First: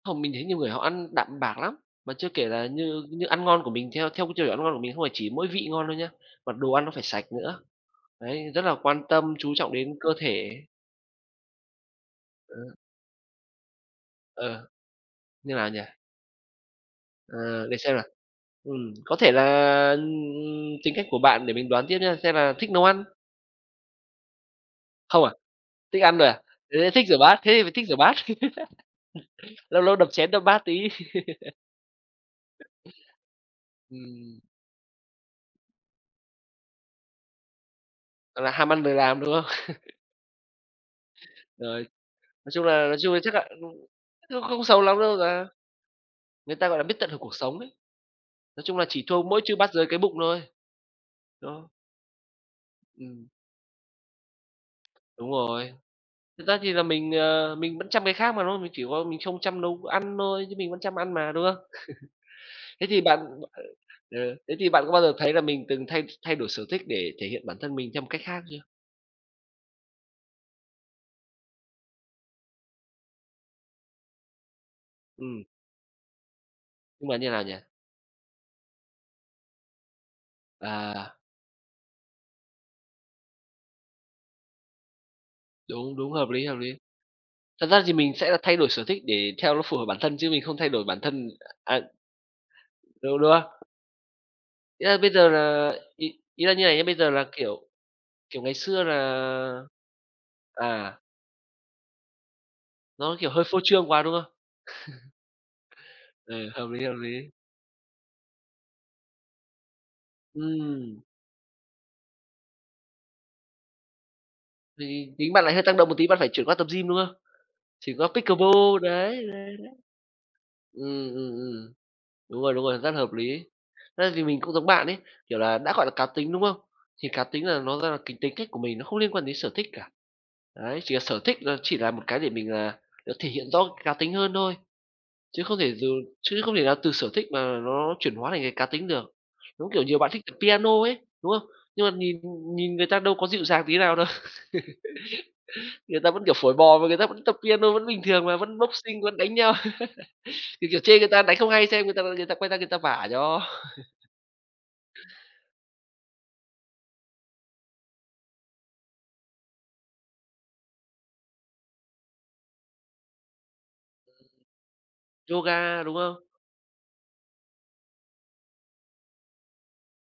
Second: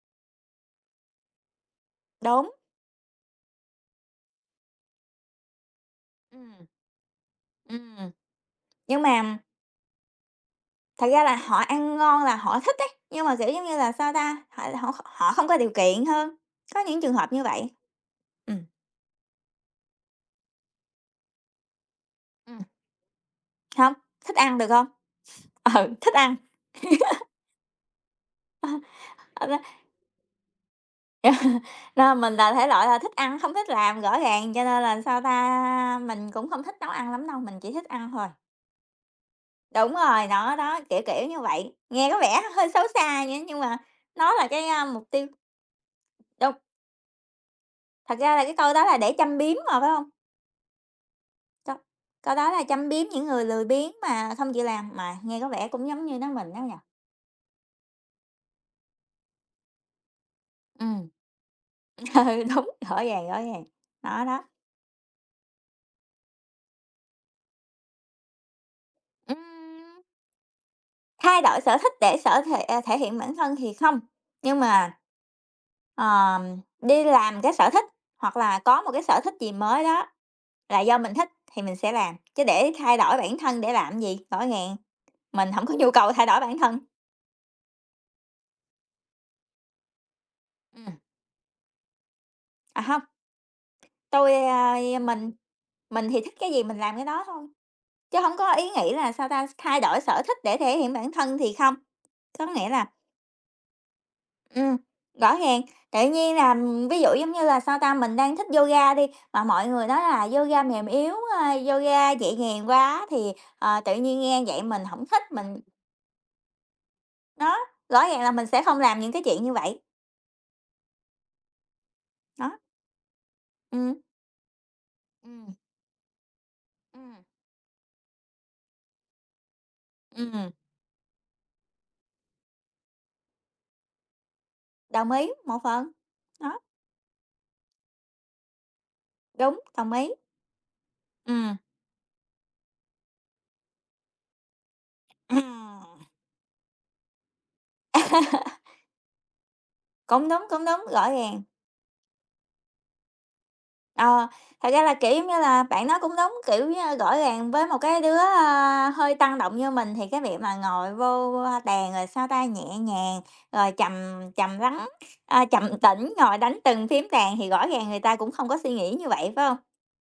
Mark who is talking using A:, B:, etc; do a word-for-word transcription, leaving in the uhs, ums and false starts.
A: Không, mình nghĩ nhiều người họ ăn đạm bạc lắm, mà chưa kể
B: Đúng.
A: là như như ăn ngon của mình, theo theo cái tiêu chuẩn ăn ngon của mình không phải chỉ mỗi vị ngon đâu nhá, mà
B: Ừm.
A: đồ ăn nó phải sạch nữa,
B: Ừm,
A: đấy, rất là
B: nhưng
A: quan tâm
B: mà
A: chú trọng đến cơ thể.
B: Thật ra là họ ăn ngon là họ
A: Ờ.
B: thích ấy, nhưng mà, kiểu, giống như là, sao ta, họ
A: Ờ.
B: là họ h họ không
A: Như
B: có
A: nào
B: điều
A: nhỉ?
B: kiện hơn, có những trường hợp như
A: Ờ,
B: vậy.
A: để xem nào,
B: Ừm.
A: ừm, có thể là, ừm, ừm, tính cách của bạn để mình đoán tiếp nha, xem là
B: Ừm.
A: thích nấu ăn?
B: Hông, thích ăn được hông?
A: Không à,
B: Ừ,
A: thích
B: thích
A: ăn thôi
B: ăn.
A: à? Ơ, thích rửa bát, thế thì phải thích rửa bát,
B: Ơ! Ờ l
A: lâu lâu đập chén đập bát tí.
B: Nên mình là thể loại là thích ăn, hông thích làm, rõ
A: Ừm.
B: ràng, cho nên là sao ta, mình cũng không thích nấu ăn lắm đâu, mình chỉ thích ăn thôi.
A: Là ham ăn lười làm, đúng không?
B: Đúng rồi, nó đó, kiểu, kiểu như vậy,
A: Rồi,
B: nghe có vẻ
A: nói chung
B: hơi xấu
A: là nói chung
B: xa
A: chắc
B: nhưng
A: ạ
B: nhưng
A: ưm,
B: mà nó
A: nhưng
B: là
A: không
B: cái,
A: xấu
B: a,
A: lắm
B: mục
A: đâu
B: tiêu
A: ta. Người
B: đung.
A: ta gọi là biết tận hưởng cuộc sống ấy,
B: Thật ra là cái
A: nói
B: câu
A: chung là
B: đó là
A: chỉ
B: để
A: thua
B: châm
A: mỗi
B: biếm
A: Trư Bát
B: mà
A: Giới
B: phải
A: cái
B: hông?
A: bụng thôi. Đó.
B: Câu câu đó là châm biếm những
A: Ừm.
B: người lười biếng mà không chịu làm, mà
A: Đúng
B: nghe có vẻ
A: rồi,
B: cũng giống như nói
A: thực
B: mình
A: ra
B: đó
A: thì
B: nhỉ?
A: là mình, ờ, mình vẫn chăm cái khác mà, đúng không? Mình chỉ có mình không chăm nấu ăn thôi chứ mình vẫn chăm
B: Ừm.
A: ăn mà, đúng không?
B: Ừ, đúng,
A: Thế
B: rõ
A: thì bạn
B: ràng, rõ ràng,
A: ừ,
B: nó
A: ừ,
B: đó.
A: thế thì bạn có bao giờ thấy là mình từng thay thay đổi sở thích để thể hiện bản thân mình theo một cách khác chưa?
B: Ừm! Thay đổi sở thích để sở thể thể hiện bản thân thì không. Nhưng mà,
A: Ừm.
B: ờ, đi
A: Nhưng mà như thế
B: làm
A: nào
B: cái
A: nhỉ?
B: sở thích hoặc là có một cái sở thích gì mới đó là do mình
A: À!
B: thích thì mình sẽ làm, chứ để thay đổi bản thân để làm cái gì, rõ ràng, mình hổng có nhu
A: Đúng, đúng,
B: cầu thay
A: hợp
B: đổi
A: lý, hợp
B: bản
A: lý.
B: thân.
A: Thật ra thì mình sẽ thay đổi sở thích để theo nó phù hợp bản thân, chứ mình không thay đổi
B: Ừm.
A: bản thân à.
B: À, hông.
A: Thế đúng không?
B: Tôi,
A: A,
B: ơ
A: bây giờ
B: mình
A: là
B: mình
A: ý
B: thì thích
A: ý
B: cái
A: là
B: gì
A: như này
B: mình
A: nhá,
B: làm
A: bây
B: cái
A: giờ
B: đó
A: là,
B: thôi,
A: kiểu,
B: chứ hông
A: kiểu,
B: có
A: ngày
B: ý
A: xưa
B: nghĩ
A: là
B: là, sao ta, thay đổi sở thích để thể hiện
A: à.
B: bản thân thì không, có nghĩa là
A: Nó, kiểu, hơi phô trương quá, đúng không?
B: Ừm, rõ ràng, tự nhiên
A: Ừ,
B: là
A: hợp lý, hợp
B: ví dụ giống
A: lý.
B: như là, sao ta, mình đang thích yoga đi, mà mọi người nói là yoga mềm
A: Ừm.
B: yếu, a, yoga nhẹ nhàng quá thì, ờ, tự nhiên nghe vậy mình
A: Thì
B: hổng
A: thì
B: thích,
A: tính bạn lại
B: mình
A: hơi tăng động một tí, bạn phải chuyển qua tập gym, đúng không?
B: Đó,
A: Chuyển
B: rõ
A: qua
B: ràng là mình sẽ
A: pickleball
B: không làm những
A: đấy,
B: cái chuyện như
A: đấy, đấy.
B: vậy.
A: Ừm, ừm, ừm, đúng
B: Đó.
A: rồi, đúng rồi, rất là hợp lý.
B: Ừm.
A: Thế thì mình cũng giống bạn ấy, kiểu
B: Ừm.
A: là đã gọi là cá tính, đúng không? Thì
B: Ừm.
A: cá tính là nó rất là cái tính cách của mình, nó không liên quan đến sở thích cả.
B: Ưm, ừm.
A: Đấy, chỉ là sở thích, ơ, chỉ là một cái để mình là được thể hiện rõ cá tính hơn thôi,
B: Đồng ý,
A: chứ
B: một
A: không thể dù
B: phần.
A: chứ không
B: Đó.
A: thể nào từ sở thích mà nó chuyển hóa thành cái cá tính được,
B: Đúng,
A: giống, kiểu,
B: đồng
A: nhiều bạn
B: ý.
A: thích piano ấy, đúng không?
B: Ừm.
A: Nhưng mà nhìn nhìn người ta đâu có dịu dàng tí nào đâu, người
B: Ừm.
A: ta vẫn, kiểu, phổi bò mà người ta vẫn tập piano vẫn bình thường mà, vẫn boxing vẫn đánh nhau,
B: Cũng đúng, cũng
A: thì, kiểu,
B: đúng,
A: chê người
B: rõ
A: ta đánh
B: ràng.
A: không hay xem, người ta người ta quay ra người ta vả cho.
B: Ờ, thật ra là, kiểu giống như là, bạn nói cũng đúng, kiểu như, rõ ràng với một cái đứa, ơ, hơi tăng động như mình thì cái việc mà ngồi vô, ơ, bàn rồi, sao ta, nhẹ nhàng, rồi trầm trầm lắng, ờ, trầm
A: Yoga, đúng
B: tĩnh
A: không?
B: ngồi đánh từng phím đàn thì rõ ràng người ta cũng không có suy nghĩ như vậy, phải hông?